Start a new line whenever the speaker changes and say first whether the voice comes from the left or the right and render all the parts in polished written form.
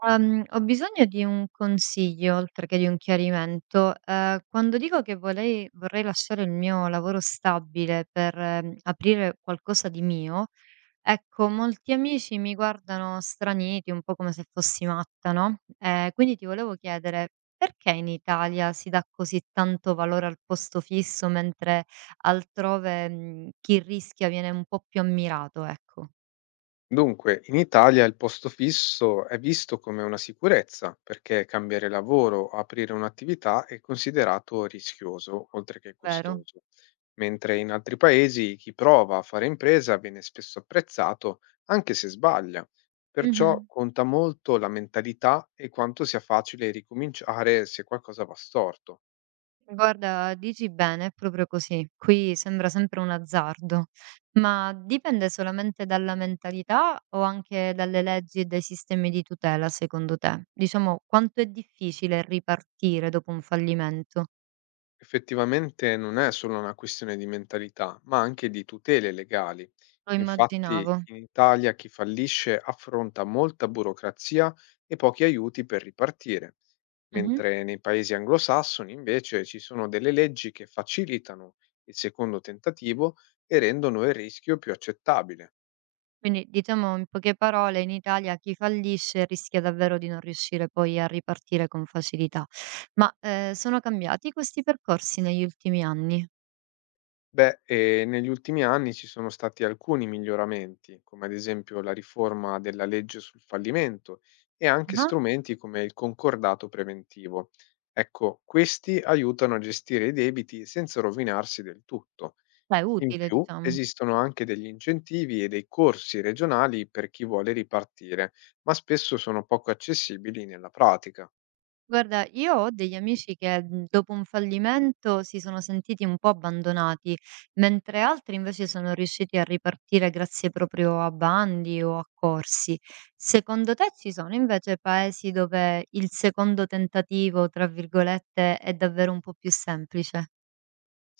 right: Ho bisogno di un consiglio, oltre che di un chiarimento. Quando dico che volei vorrei lasciare il mio lavoro stabile per, aprire qualcosa di mio, ecco, molti amici mi guardano straniti, un po' come se fossi matta, no, quindi ti volevo chiedere: perché in Italia si dà così tanto valore al posto fisso, mentre altrove, chi rischia viene un po' più ammirato, ecco,
left: Dunque, in Italia il posto fisso è visto come una sicurezza perché cambiare lavoro o aprire un'attività è considerato rischioso, oltre che
right: vero?
left: costoso, mentre in altri paesi chi prova a fare impresa viene spesso apprezzato anche se sbaglia.
right: Mh-mh.
left: Perciò conta molto la mentalità e quanto sia facile ricominciare se qualcosa va storto.
right: Guarda, dici bene, è proprio così. Qui sembra sempre un azzardo, ma dipende solamente dalla mentalità o anche dalle leggi e dai sistemi di tutela, secondo te? Diciamo, quanto è difficile ripartire dopo un fallimento?
left: Effettivamente non è solo una questione di mentalità, ma anche di tutele legali.
right: Lo
left: Infatti
right: immaginavo.
left: in Italia chi fallisce affronta molta burocrazia e pochi aiuti per ripartire,
right: Mhm.
left: mentre nei paesi anglosassoni invece ci sono delle leggi che facilitano il secondo tentativo e rendono il rischio più accettabile.
right: Quindi, diciamo in poche parole, in Italia chi fallisce rischia davvero di non riuscire poi a ripartire con facilità. Ma sono cambiati questi percorsi negli ultimi anni?
left: Beh, negli ultimi anni ci sono stati alcuni miglioramenti, come ad esempio la riforma della legge sul fallimento e anche
right: Ah,
left: strumenti come il concordato preventivo. Ecco, questi aiutano a gestire i debiti senza rovinarsi del tutto.
right: beh, è
left: In
right: utile,
left: più,
right: diciamo.
left: esistono anche degli incentivi e dei corsi regionali per chi vuole ripartire, ma spesso sono poco accessibili nella pratica.
right: Guarda, io ho degli amici che dopo un fallimento si sono sentiti un po' abbandonati, mentre altri invece sono riusciti a ripartire grazie proprio a bandi o a corsi. Secondo te ci sono invece paesi dove il secondo tentativo, tra virgolette, è davvero un po' più semplice?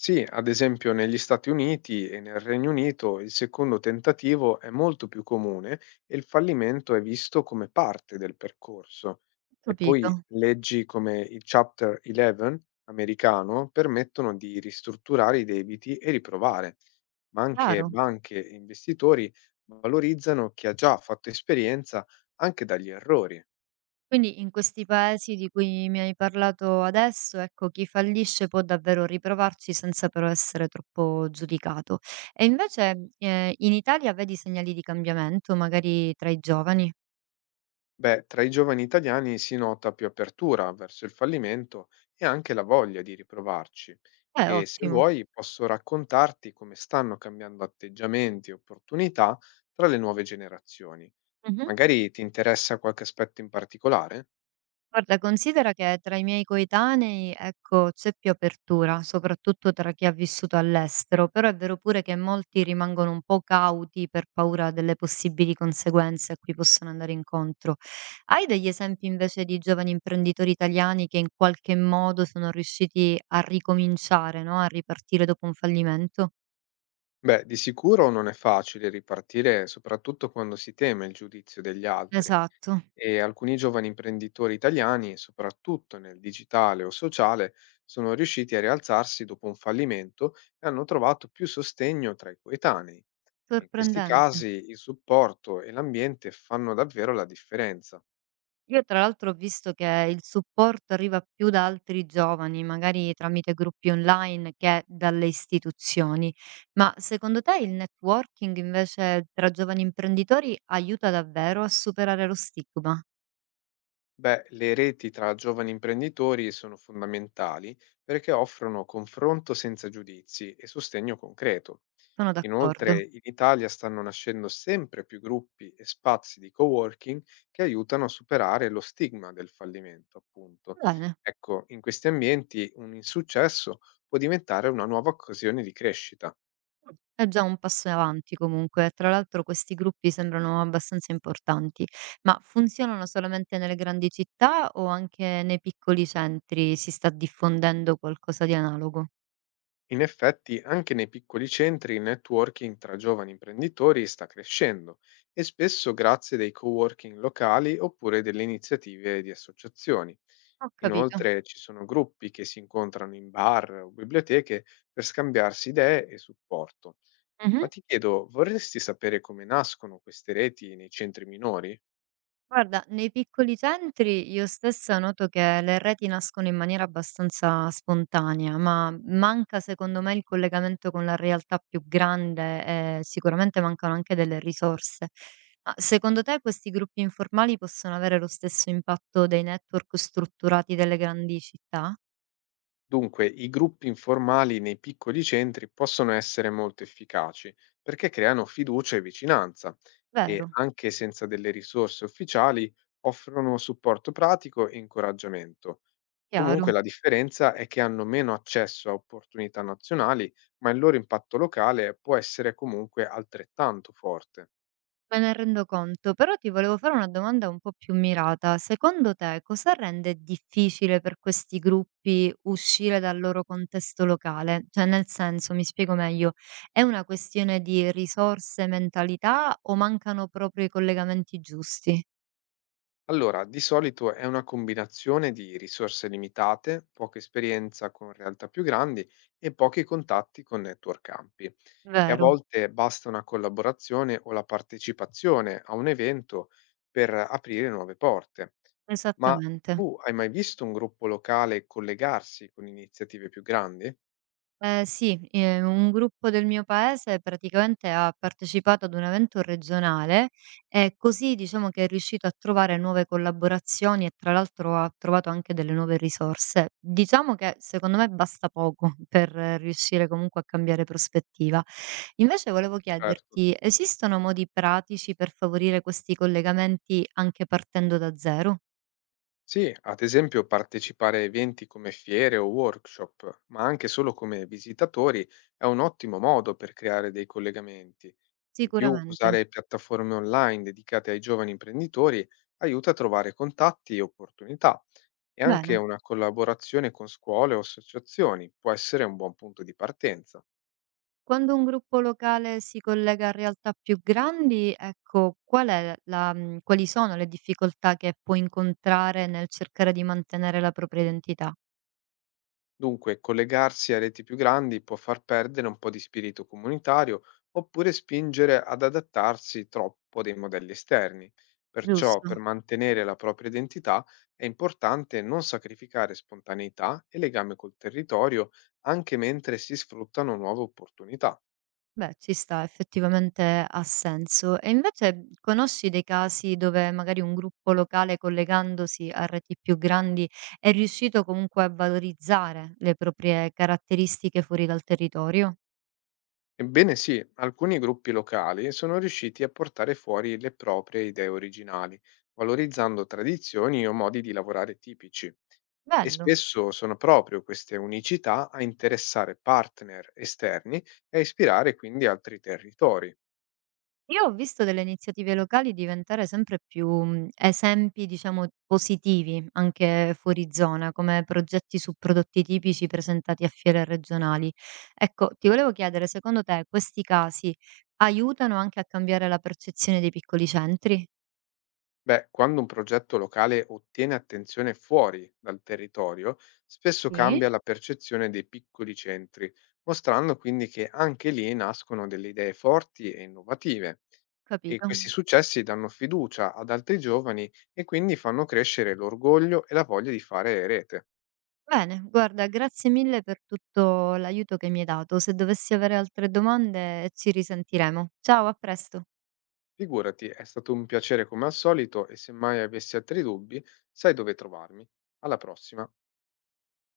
left: Sì, ad esempio negli Stati Uniti e nel Regno Unito il secondo tentativo è molto più comune e il fallimento è visto come parte del percorso. E poi
right: Capito?
left: leggi come il Chapter 11 americano permettono di ristrutturare i debiti e riprovare, ma anche
right: Chiaro?
left: banche e investitori valorizzano chi ha già fatto esperienza anche dagli errori.
right: Quindi in questi paesi di cui mi hai parlato adesso, ecco, chi fallisce può davvero riprovarci senza però essere troppo giudicato. E invece, in Italia vedi segnali di cambiamento, magari tra i giovani?
left: Beh, tra i giovani italiani si nota più apertura verso il fallimento e anche la voglia di riprovarci.
right: È
left: E se
right: ottimo.
left: vuoi posso raccontarti come stanno cambiando atteggiamenti e opportunità tra le nuove generazioni.
right: Mhm.
left: Magari ti interessa qualche aspetto in particolare?
right: Guarda, considera che tra i miei coetanei, ecco, c'è più apertura, soprattutto tra chi ha vissuto all'estero, però è vero pure che molti rimangono un po' cauti per paura delle possibili conseguenze a cui possono andare incontro. Hai degli esempi invece di giovani imprenditori italiani che in qualche modo sono riusciti a ricominciare, no? A ripartire dopo un fallimento?
left: Beh, di sicuro non è facile ripartire, soprattutto quando si teme il giudizio degli altri
right: Esatto,
left: e alcuni giovani imprenditori italiani, soprattutto nel digitale o sociale, sono riusciti a rialzarsi dopo un fallimento e hanno trovato più sostegno tra i coetanei. In questi
right: sorprendente.
left: casi il supporto e l'ambiente fanno davvero la differenza.
right: Io tra l'altro ho visto che il supporto arriva più da altri giovani, magari tramite gruppi online che dalle istituzioni. Ma secondo te il networking invece tra giovani imprenditori aiuta davvero a superare lo stigma?
left: Beh, le reti tra giovani imprenditori sono fondamentali perché offrono confronto senza giudizi e sostegno concreto.
right: Sono
left: Inoltre,
right: d'accordo.
left: in Italia stanno nascendo sempre più gruppi e spazi di coworking che aiutano a superare lo stigma del fallimento, appunto.
right: Bene.
left: Ecco, in questi ambienti un insuccesso può diventare una nuova occasione di crescita.
right: È già un passo in avanti comunque. Tra l'altro questi gruppi sembrano abbastanza importanti, ma funzionano solamente nelle grandi città o anche nei piccoli centri si sta diffondendo qualcosa di analogo?
left: In effetti, anche nei piccoli centri il networking tra giovani imprenditori sta crescendo e spesso grazie dei coworking locali oppure delle iniziative di associazioni.
right: Ho capito.
left: Inoltre ci sono gruppi che si incontrano in bar o biblioteche per scambiarsi idee e supporto. Ma
right: Mh-mh.
left: ti chiedo, vorresti sapere come nascono queste reti nei centri minori?
right: Guarda, nei piccoli centri io stessa noto che le reti nascono in maniera abbastanza spontanea, ma manca secondo me il collegamento con la realtà più grande e sicuramente mancano anche delle risorse. Ma secondo te questi gruppi informali possono avere lo stesso impatto dei network strutturati delle grandi città?
left: Dunque, i gruppi informali nei piccoli centri possono essere molto efficaci perché creano fiducia e vicinanza e,
right: Vero,
left: anche senza delle risorse ufficiali, offrono supporto pratico e incoraggiamento.
right: chiaro.
left: Comunque la differenza è che hanno meno accesso a opportunità nazionali, ma il loro impatto locale può essere comunque altrettanto forte.
right: Me ne rendo conto, però ti volevo fare una domanda un po' più mirata. Secondo te cosa rende difficile per questi gruppi uscire dal loro contesto locale? Cioè, nel senso, mi spiego meglio, è una questione di risorse, mentalità o mancano proprio i collegamenti giusti?
left: Allora, di solito è una combinazione di risorse limitate, poca esperienza con realtà più grandi e pochi contatti con network campi. E a
right: Vero,
left: volte basta una collaborazione o la partecipazione a un evento per aprire nuove porte. Ma
right: esattamente.
left: tu hai mai visto un gruppo locale collegarsi con iniziative più grandi?
right: Sì, un gruppo del mio paese praticamente ha partecipato ad un evento regionale e così diciamo che è riuscito a trovare nuove collaborazioni e tra l'altro ha trovato anche delle nuove risorse. Diciamo che secondo me basta poco per riuscire comunque a cambiare prospettiva. Invece volevo
left: Certo.
right: chiederti, esistono modi pratici per favorire questi collegamenti anche partendo da zero?
left: Sì, ad esempio partecipare a eventi come fiere o workshop, ma anche solo come visitatori è un ottimo modo per creare dei collegamenti. In più,
right: Sicuramente.
left: usare piattaforme online dedicate ai giovani imprenditori aiuta a trovare contatti e opportunità. E anche
right: Bene.
left: una collaborazione con scuole o associazioni può essere un buon punto di partenza.
right: Quando un gruppo locale si collega a realtà più grandi, ecco, qual è la quali sono le difficoltà che può incontrare nel cercare di mantenere la propria identità,
left: Dunque, collegarsi a reti più grandi può far perdere un po' di spirito comunitario oppure spingere ad adattarsi troppo dei modelli esterni. Perciò, per
right: giusto?
left: mantenere la propria identità, è importante non sacrificare spontaneità e legame col territorio anche mentre si sfruttano nuove opportunità.
right: Beh, ci sta, effettivamente ha senso. E invece conosci dei casi dove magari un gruppo locale collegandosi a reti più grandi è riuscito comunque a valorizzare le proprie caratteristiche fuori dal territorio?
left: Ebbene sì, alcuni gruppi locali sono riusciti a portare fuori le proprie idee originali, valorizzando tradizioni o modi di lavorare tipici. E
right: Bello.
left: spesso sono proprio queste unicità a interessare partner esterni e a ispirare quindi altri territori.
right: Io ho visto delle iniziative locali diventare sempre più, esempi, diciamo, positivi anche fuori zona, come progetti su prodotti tipici presentati a fiere regionali. Ecco, ti volevo chiedere, secondo te questi casi aiutano anche a cambiare la percezione dei piccoli centri?
left: Beh, quando un progetto locale ottiene attenzione fuori dal territorio, spesso
right: Sì.
left: cambia la percezione dei piccoli centri, mostrando quindi che anche lì nascono delle idee forti e innovative. E
right: Capito.
left: questi successi danno fiducia ad altri giovani e quindi fanno crescere l'orgoglio e la voglia di fare rete.
right: Bene, guarda, grazie mille per tutto l'aiuto che mi hai dato. Se dovessi avere altre domande ci risentiremo. Ciao, a presto.
left: Figurati, è stato un piacere come al solito e se mai avessi altri dubbi, sai dove trovarmi. Alla prossima.